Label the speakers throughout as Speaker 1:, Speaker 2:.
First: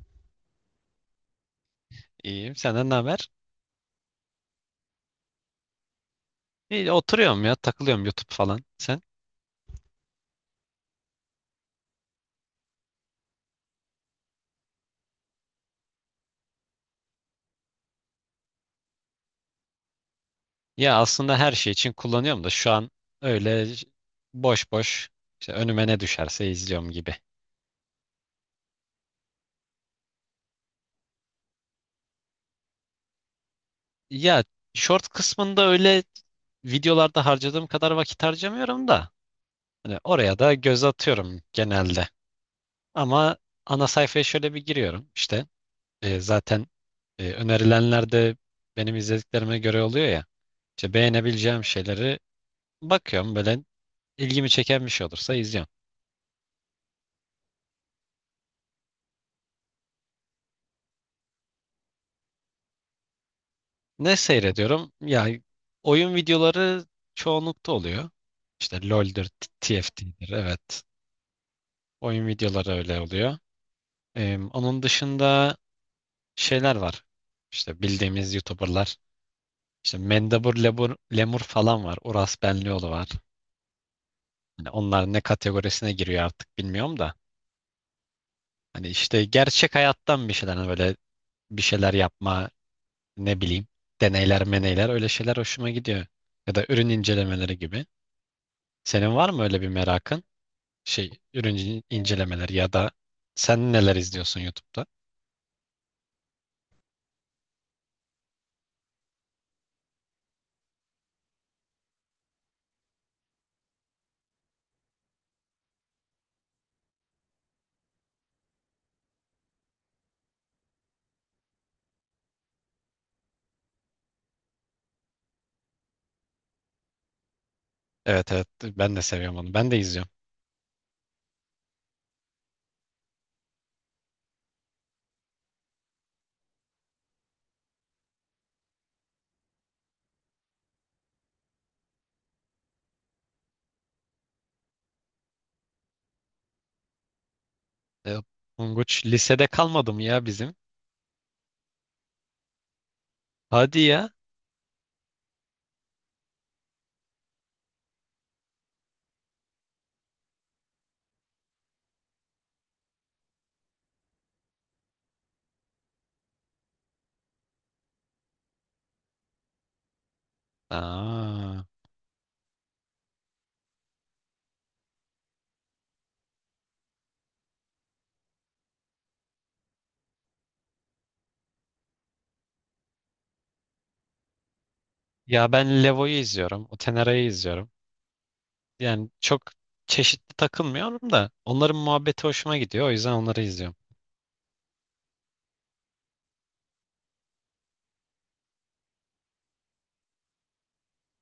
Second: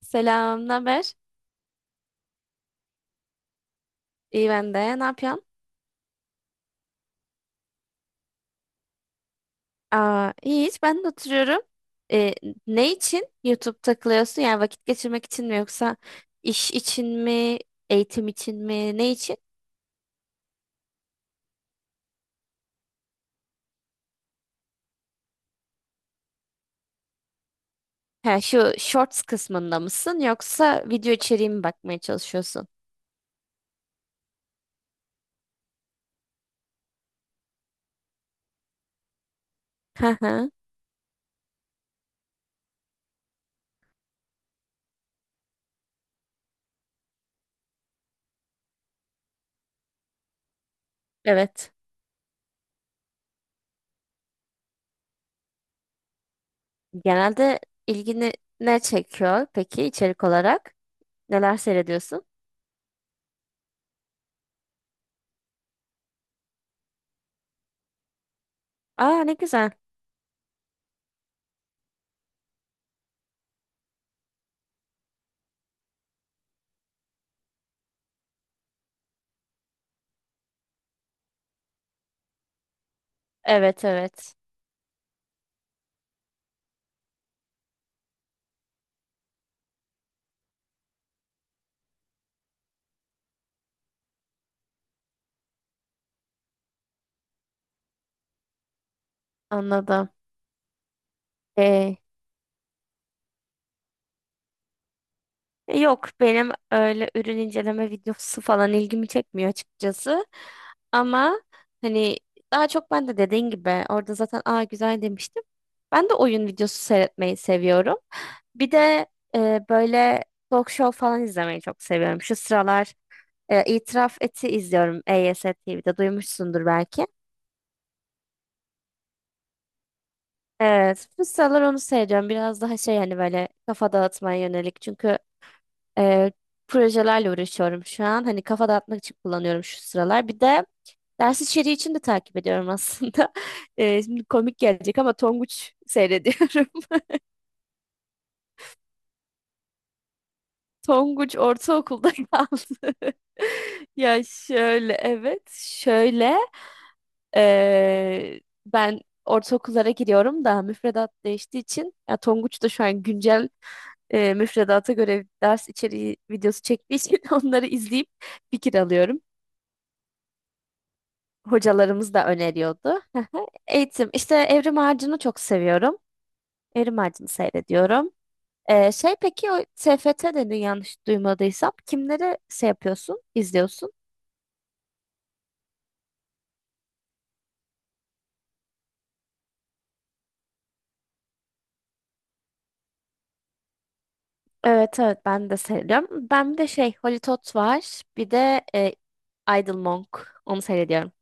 Speaker 1: Selam, naber?
Speaker 2: İyiyim. Senden ne haber?
Speaker 1: İyi ben de. Ne yapıyorsun?
Speaker 2: İyi, oturuyorum ya. Takılıyorum YouTube falan. Sen?
Speaker 1: Aa, iyi hiç ben de oturuyorum. Ee, ne için YouTube takılıyorsun? Yani vakit geçirmek için mi yoksa iş için mi, eğitim için mi, ne için?
Speaker 2: Ya aslında her şey için kullanıyorum da şu an öyle boş boş işte önüme ne düşerse izliyorum gibi.
Speaker 1: Ha, şu Shorts kısmında mısın yoksa video içeriği mi bakmaya çalışıyorsun?
Speaker 2: Ya short kısmında öyle videolarda harcadığım kadar vakit harcamıyorum da hani
Speaker 1: Hı
Speaker 2: oraya
Speaker 1: hı.
Speaker 2: da göz atıyorum genelde. Ama ana sayfaya şöyle bir giriyorum işte. Zaten önerilenler de benim izlediklerime göre oluyor ya. İşte beğenebileceğim
Speaker 1: Evet.
Speaker 2: şeyleri bakıyorum böyle ilgimi çeken bir şey olursa izliyorum.
Speaker 1: Genelde ilgini ne çekiyor peki içerik olarak? Neler seyrediyorsun?
Speaker 2: Ne seyrediyorum? Ya oyun videoları çoğunlukta oluyor. İşte
Speaker 1: Aa,
Speaker 2: LoL'dür,
Speaker 1: ne güzel.
Speaker 2: TFT'dir. Evet. Oyun videoları öyle oluyor. Onun dışında şeyler var. İşte bildiğimiz YouTuber'lar. İşte Mendebur Lemur, Lemur falan var. Uras Benlioğlu var.
Speaker 1: Evet evet.
Speaker 2: Hani onlar ne kategorisine giriyor artık bilmiyorum da. Hani işte gerçek hayattan bir şeyler hani böyle bir şeyler yapma, ne bileyim deneyler meneyler öyle şeyler hoşuma gidiyor. Ya da ürün incelemeleri gibi. Senin var mı öyle bir
Speaker 1: Anladım.
Speaker 2: merakın? Şey ürün
Speaker 1: Ee,
Speaker 2: incelemeleri ya da sen neler izliyorsun YouTube'da?
Speaker 1: Yok benim öyle ürün inceleme videosu falan ilgimi çekmiyor açıkçası. Ama hani daha çok ben de dediğin gibi orada zaten aa güzel demiştim. Ben de oyun videosu seyretmeyi seviyorum. Bir de böyle talk show falan izlemeyi çok seviyorum. Şu sıralar İtiraf Et'i izliyorum EYST TV'de, duymuşsundur belki.
Speaker 2: Evet evet ben de seviyorum onu. Ben de izliyorum.
Speaker 1: Evet, bu sıralar onu seyrediyorum. Biraz daha şey, hani böyle kafa dağıtmaya yönelik. Çünkü e, projelerle uğraşıyorum şu an. Hani kafa dağıtmak için kullanıyorum şu sıralar. Bir de ders içeriği için de takip ediyorum aslında. Şimdi komik gelecek ama Tonguç seyrediyorum.
Speaker 2: E, Tonguç lisede kalmadı mı ya bizim?
Speaker 1: Tonguç ortaokulda kaldı.
Speaker 2: Hadi ya.
Speaker 1: Ya şöyle, evet şöyle e, ben ortaokullara giriyorum da müfredat değiştiği için, ya Tonguç da şu an güncel müfredata göre ders içeriği videosu çektiği için onları izleyip fikir alıyorum.
Speaker 2: Aa.
Speaker 1: Hocalarımız da öneriyordu. Eğitim işte, Evrim Ağacı'nı çok seviyorum. Evrim Ağacı'nı seyrediyorum. Şey peki, o TFT dedin, yanlış duymadıysam kimleri şey yapıyorsun, izliyorsun?
Speaker 2: Ya ben Levo'yu izliyorum. Otenera'yı izliyorum. Yani çok çeşitli takılmıyorum da onların muhabbeti hoşuma gidiyor. O yüzden onları izliyorum.
Speaker 1: Evet evet, ben de seyrediyorum. Ben bir de şey, Holly Tot var. Bir de Idle Monk. Onu seyrediyorum.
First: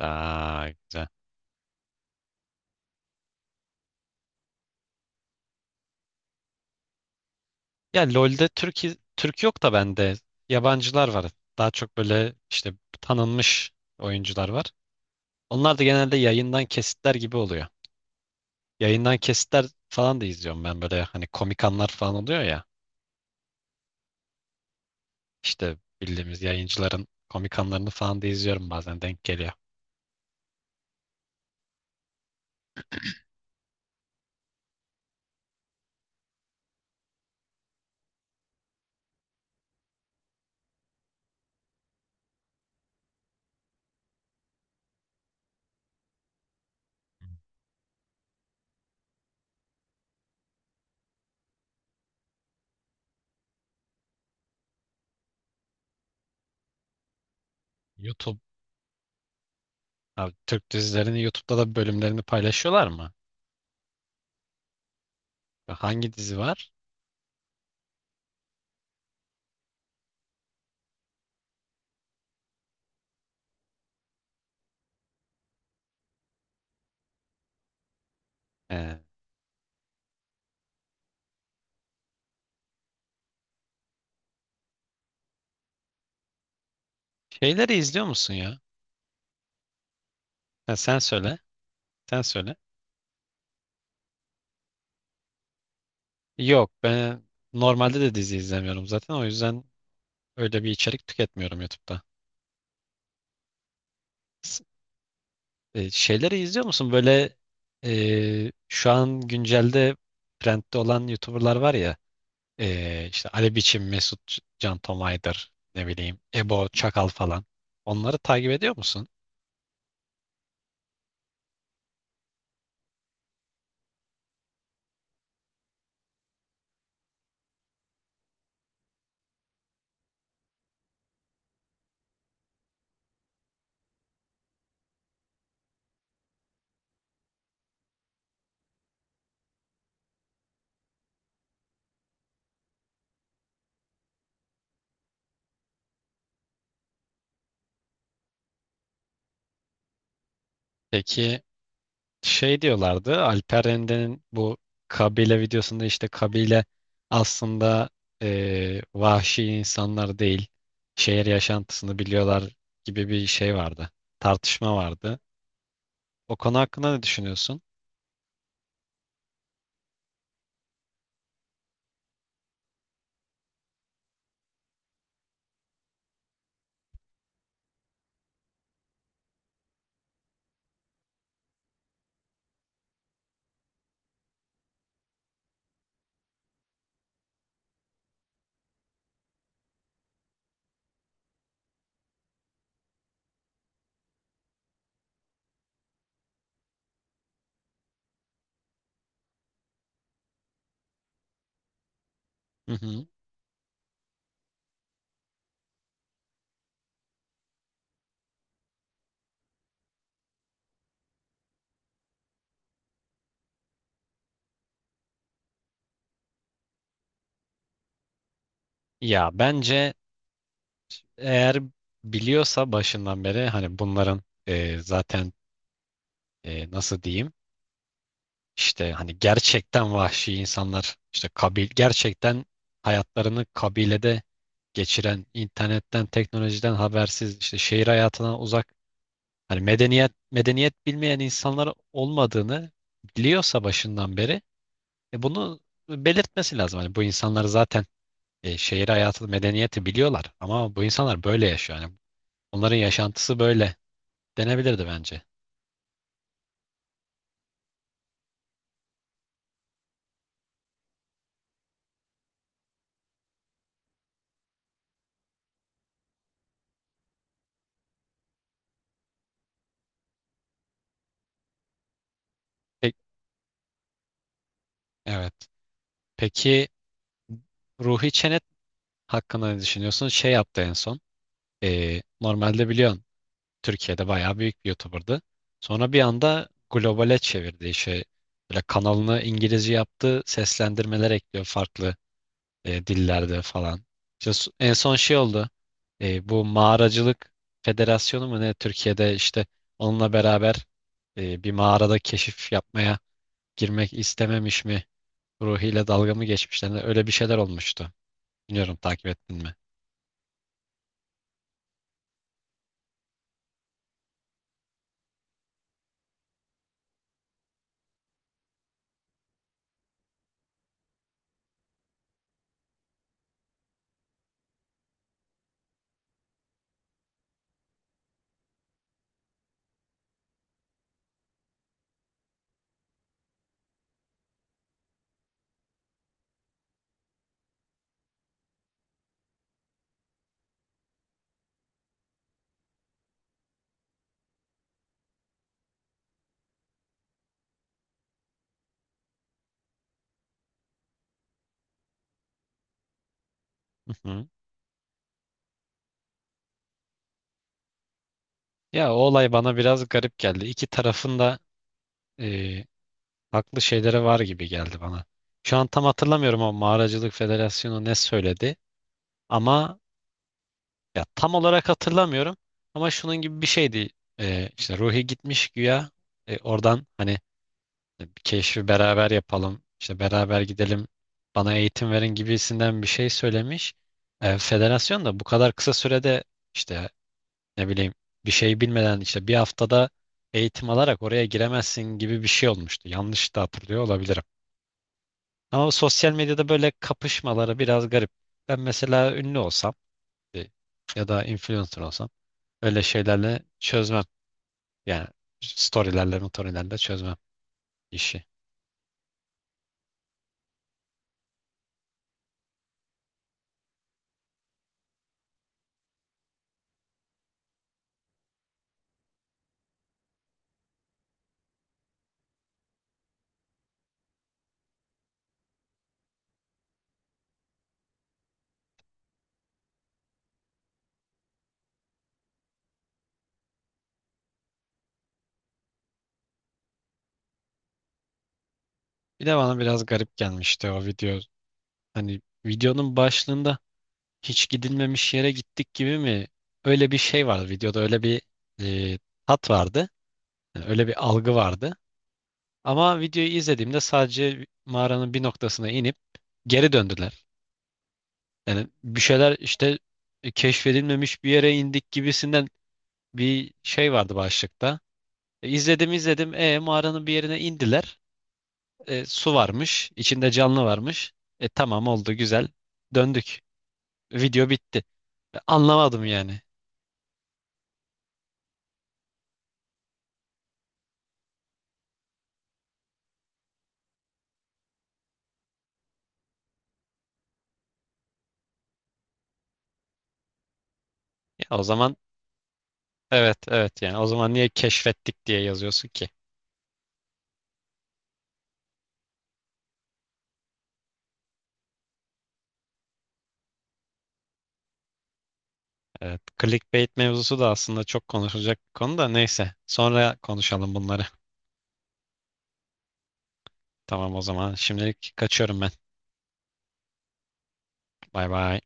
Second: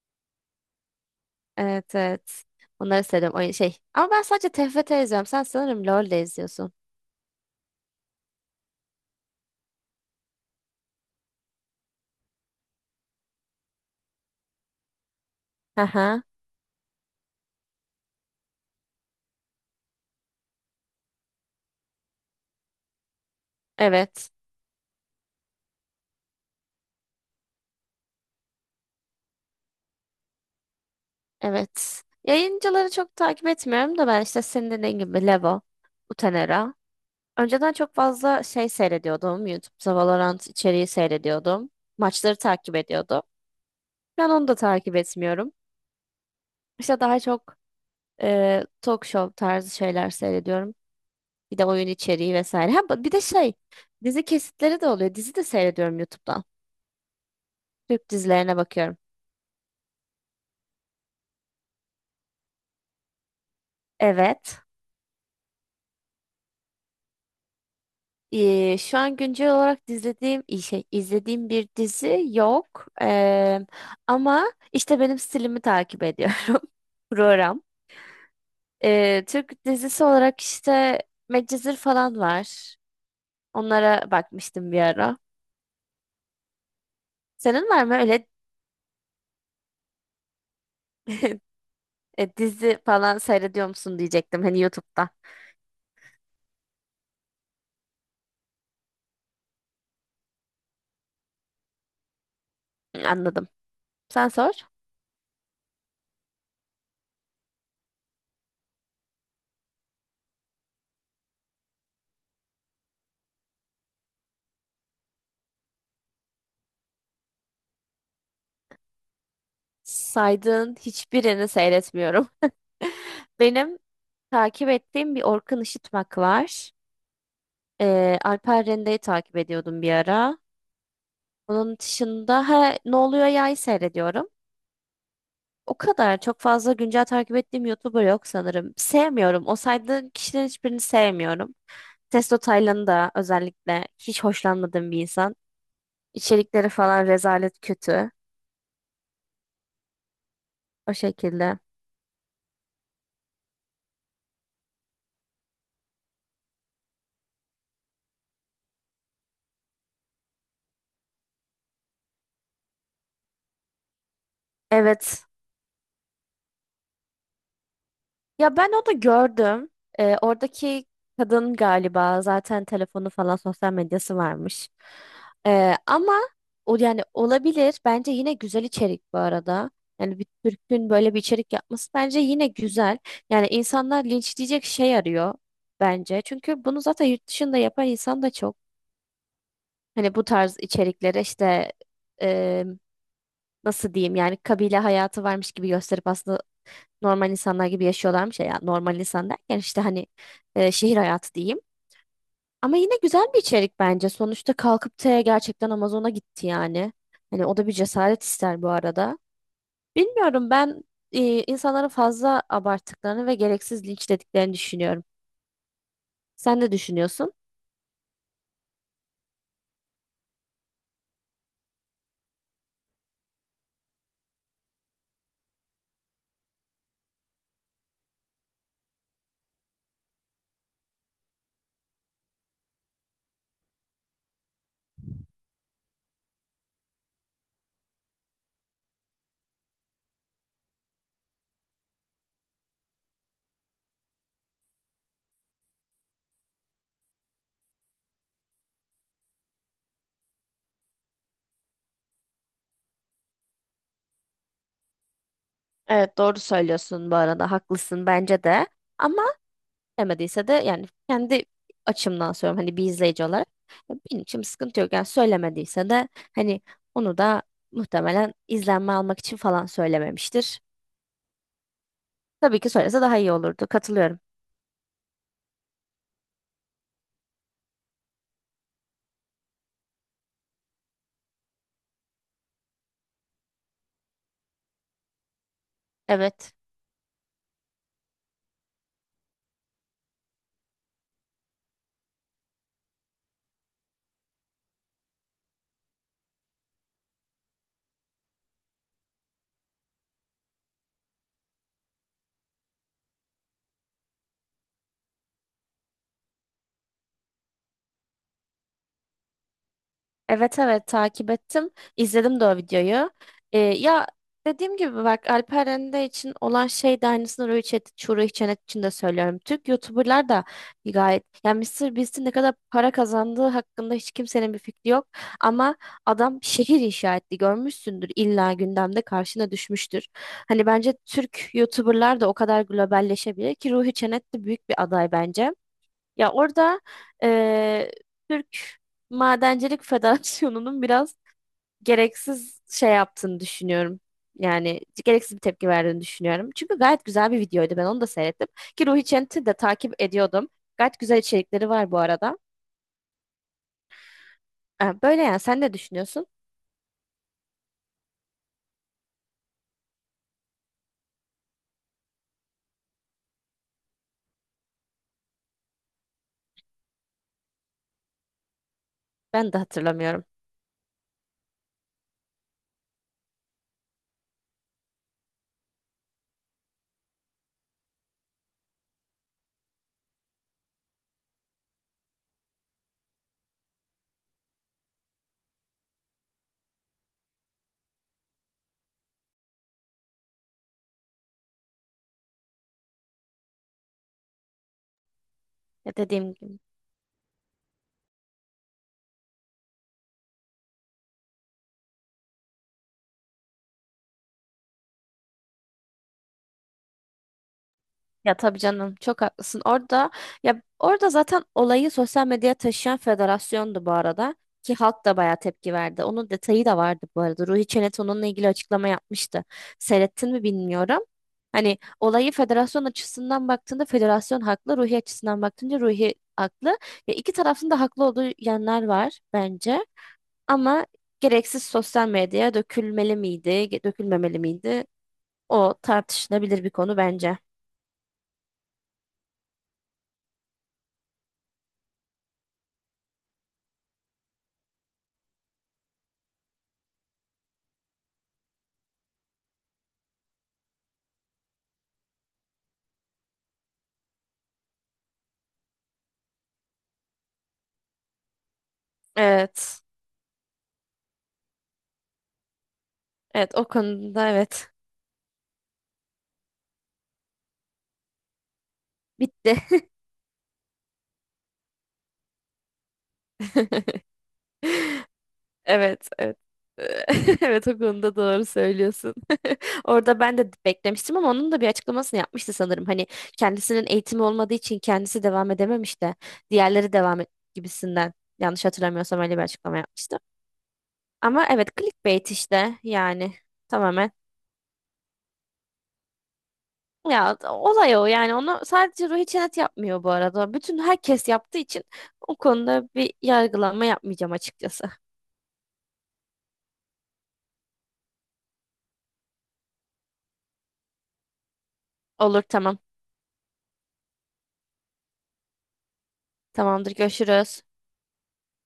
Speaker 2: Aa, güzel.
Speaker 1: Evet evet. Onları seyrediyorum. Oyun şey. Ama ben sadece TFT izliyorum. Sen sanırım LoL de izliyorsun.
Speaker 2: Ya LoL'de Türk yok da bende yabancılar var. Daha çok böyle işte tanınmış oyuncular var. Onlar da genelde
Speaker 1: Aha.
Speaker 2: yayından kesitler gibi oluyor. Yayından kesitler falan da izliyorum ben böyle hani komik anlar falan oluyor ya.
Speaker 1: Evet.
Speaker 2: İşte bildiğimiz yayıncıların komik anlarını falan da izliyorum bazen denk geliyor.
Speaker 1: Evet. Yayıncıları çok takip etmiyorum da, ben işte senin dediğin gibi Levo, Utenera. Önceden çok fazla şey seyrediyordum. YouTube'da Valorant içeriği seyrediyordum. Maçları takip ediyordum. Ben onu da takip etmiyorum. İşte daha çok talk show tarzı şeyler seyrediyorum. Bir de oyun içeriği vesaire. Ha, bir de şey, dizi kesitleri de oluyor. Dizi de seyrediyorum YouTube'dan. Türk
Speaker 2: YouTube,
Speaker 1: dizilerine bakıyorum.
Speaker 2: abi Türk dizilerini YouTube'da da bölümlerini paylaşıyorlar mı?
Speaker 1: Evet.
Speaker 2: Hangi dizi var?
Speaker 1: Şu an güncel olarak izlediğim şey, izlediğim bir dizi yok. Ama işte benim stilimi takip ediyorum program.
Speaker 2: Ee,
Speaker 1: Türk dizisi olarak işte Medcezir falan var. Onlara bakmıştım bir ara. Senin
Speaker 2: şeyleri
Speaker 1: var mı
Speaker 2: izliyor
Speaker 1: öyle
Speaker 2: musun ya? Ha, sen söyle. Sen söyle.
Speaker 1: dizi falan seyrediyor musun diyecektim, hani YouTube'da.
Speaker 2: Yok ben normalde de dizi izlemiyorum zaten o yüzden öyle bir içerik tüketmiyorum YouTube'da.
Speaker 1: Anladım. Sen sor.
Speaker 2: S- şeyleri izliyor musun? Böyle şu an güncelde trendde olan YouTuber'lar var ya işte Ali Biçim, Can Tomay'dır ne bileyim Ebo Çakal falan. Onları takip ediyor musun?
Speaker 1: Saydığın hiçbirini seyretmiyorum. Benim takip ettiğim bir Orkun Işıtmak var. Alper Rende'yi takip ediyordum bir ara. Onun dışında ha, Ne Oluyor Ya'yı seyrediyorum. O kadar çok fazla güncel takip ettiğim YouTuber yok sanırım. Sevmiyorum. O saydığın kişilerin hiçbirini sevmiyorum. Testo Taylan'ı da özellikle hiç hoşlanmadığım bir insan. İçerikleri falan rezalet kötü. O
Speaker 2: Peki
Speaker 1: şekilde.
Speaker 2: şey diyorlardı Alper Rende'nin bu kabile videosunda işte kabile aslında vahşi insanlar değil şehir yaşantısını biliyorlar gibi bir şey vardı tartışma vardı
Speaker 1: Evet.
Speaker 2: o konu hakkında ne düşünüyorsun?
Speaker 1: Ya, ben onu gördüm. Oradaki kadın galiba zaten telefonu falan sosyal medyası varmış. Ama o, yani olabilir. Bence yine güzel içerik bu arada. Yani bir Türk'ün böyle bir içerik yapması bence yine güzel. Yani insanlar linçleyecek şey arıyor bence. Çünkü bunu zaten yurt dışında yapan insan da çok. Hani bu tarz içeriklere işte e, nasıl diyeyim, yani kabile hayatı varmış gibi gösterip aslında normal insanlar gibi yaşıyorlarmış ya. Yani normal insan derken işte hani şehir hayatı diyeyim.
Speaker 2: Hı
Speaker 1: Ama yine
Speaker 2: hı.
Speaker 1: güzel bir içerik bence. Sonuçta kalkıp gerçekten Amazon'a gitti yani. Hani o da bir cesaret ister bu arada. Bilmiyorum, ben insanların fazla abarttıklarını ve gereksiz linçlediklerini düşünüyorum. Sen ne düşünüyorsun?
Speaker 2: Ya bence eğer biliyorsa başından beri hani bunların zaten nasıl diyeyim işte hani gerçekten vahşi insanlar işte kabil gerçekten hayatlarını kabilede geçiren, internetten, teknolojiden habersiz, işte şehir hayatından uzak, hani medeniyet medeniyet bilmeyen insanlar olmadığını biliyorsa başından beri bunu belirtmesi lazım. Hani bu insanlar zaten şehir hayatı, medeniyeti biliyorlar ama bu insanlar böyle yaşıyor. Yani onların yaşantısı böyle denebilirdi bence.
Speaker 1: Evet, doğru söylüyorsun bu arada, haklısın bence de. Ama demediyse de, yani kendi açımdan söylüyorum, hani bir izleyici olarak. Ya, benim için bir sıkıntı yok. Yani söylemediyse de hani onu da muhtemelen izlenme almak için falan söylememiştir. Tabii ki
Speaker 2: Peki,
Speaker 1: söylese daha iyi olurdu. Katılıyorum.
Speaker 2: evet. Peki Ruhi Çenet hakkında ne düşünüyorsun? Şey yaptı en son. Normalde biliyorsun Türkiye'de bayağı büyük bir YouTuber'dı. Sonra bir anda
Speaker 1: Evet.
Speaker 2: globale çevirdi işi. Böyle kanalını İngilizce yaptı. Seslendirmeler ekliyor farklı dillerde falan. İşte en son şey oldu. Bu mağaracılık federasyonu mu ne? Türkiye'de işte onunla beraber bir mağarada keşif yapmaya girmek istememiş mi? Ruhiyle dalga mı geçmişler? Öyle bir şeyler olmuştu. Bilmiyorum takip ettin mi?
Speaker 1: Evet evet, takip ettim. İzledim de o videoyu. Ya dediğim gibi bak, Alper Rende için olan şey de aynısını Ruhi Çetin, Çuğrul Çenet için de söylüyorum. Türk YouTuber'lar da gayet, yani Mr. Beast'in ne kadar para kazandığı hakkında hiç kimsenin bir fikri yok. Ama adam şehir inşa etti, görmüşsündür, illa gündemde karşına düşmüştür. Hani bence Türk YouTuber'lar da o kadar globalleşebilir ki, Ruhi Çenet de büyük bir aday bence. Ya orada eee, Türk Madencilik Federasyonu'nun biraz gereksiz şey yaptığını düşünüyorum. Yani gereksiz bir tepki verdiğini düşünüyorum. Çünkü gayet güzel bir videoydu. Ben onu da seyrettim. Ki Ruhi Çent'i de takip ediyordum. Gayet güzel içerikleri var bu arada. Ha, böyle yani, sen ne düşünüyorsun?
Speaker 2: Ya o olay bana biraz garip geldi. İki tarafında e, haklı şeyleri var gibi geldi bana. Şu an tam hatırlamıyorum o Mağaracılık Federasyonu ne söyledi.
Speaker 1: Ben de
Speaker 2: Ama
Speaker 1: hatırlamıyorum.
Speaker 2: ya tam olarak hatırlamıyorum. Ama şunun gibi bir şeydi. E, işte Ruhi gitmiş güya. Oradan hani bir keşfi beraber yapalım. İşte beraber gidelim. Bana eğitim verin gibisinden bir şey söylemiş. Federasyon da bu kadar kısa sürede işte ne bileyim bir şey bilmeden işte bir haftada eğitim alarak oraya giremezsin gibi bir şey olmuştu. Yanlış da hatırlıyor olabilirim. Ama bu
Speaker 1: Ya
Speaker 2: sosyal
Speaker 1: dediğim
Speaker 2: medyada
Speaker 1: gibi.
Speaker 2: böyle kapışmaları biraz garip. Ben mesela ünlü olsam e, ya da influencer olsam öyle şeylerle çözmem. Yani storylerle, motorilerle çözmem işi.
Speaker 1: Ya tabii canım, çok haklısın. Ya orada zaten olayı sosyal medyaya taşıyan federasyondu bu arada, ki halk da bayağı tepki verdi. Onun detayı da vardı bu arada. Ruhi Çenet onunla ilgili açıklama yapmıştı. Seyrettin mi bilmiyorum. Hani olayı federasyon açısından baktığında federasyon haklı, Ruhi açısından baktığında Ruhi haklı. Ya iki tarafın da haklı olduğu yanlar var bence. Ama gereksiz sosyal medyaya dökülmeli miydi, dökülmemeli miydi? O tartışılabilir bir konu bence.
Speaker 2: Bir de bana biraz garip gelmişti o video. Hani videonun başlığında hiç gidilmemiş yere gittik gibi mi? Öyle bir şey vardı videoda öyle bir e, tat vardı. Yani öyle bir algı vardı. Ama videoyu izlediğimde sadece mağaranın bir noktasına inip geri döndüler. Yani bir şeyler işte
Speaker 1: Evet.
Speaker 2: keşfedilmemiş bir yere indik gibisinden bir
Speaker 1: Evet, o
Speaker 2: şey vardı
Speaker 1: konuda evet.
Speaker 2: başlıkta. İzledim izledim. Mağaranın bir yerine indiler. Su
Speaker 1: Bitti.
Speaker 2: varmış. İçinde canlı varmış. Tamam oldu güzel. Döndük. Video bitti. Anlamadım
Speaker 1: Evet, evet.
Speaker 2: yani.
Speaker 1: Evet, o konuda doğru söylüyorsun. Orada ben de beklemiştim, ama onun da bir açıklamasını yapmıştı sanırım. Hani kendisinin eğitimi olmadığı için kendisi devam edememiş de diğerleri devam et gibisinden. Yanlış hatırlamıyorsam öyle bir açıklama yapmıştı. Ama
Speaker 2: Ya o
Speaker 1: evet,
Speaker 2: zaman
Speaker 1: clickbait işte, yani
Speaker 2: evet evet yani o
Speaker 1: tamamen.
Speaker 2: zaman niye keşfettik diye yazıyorsun ki?
Speaker 1: Ya, olay o yani, onu sadece Ruhi Çenet yapmıyor bu arada. Bütün herkes yaptığı için o konuda bir yargılama yapmayacağım açıkçası.
Speaker 2: Evet, clickbait mevzusu da aslında çok konuşulacak bir konu da neyse. Sonra konuşalım bunları.
Speaker 1: Olur, tamam.
Speaker 2: Tamam o zaman. Şimdilik kaçıyorum ben.
Speaker 1: Tamamdır, görüşürüz.
Speaker 2: Bay bay.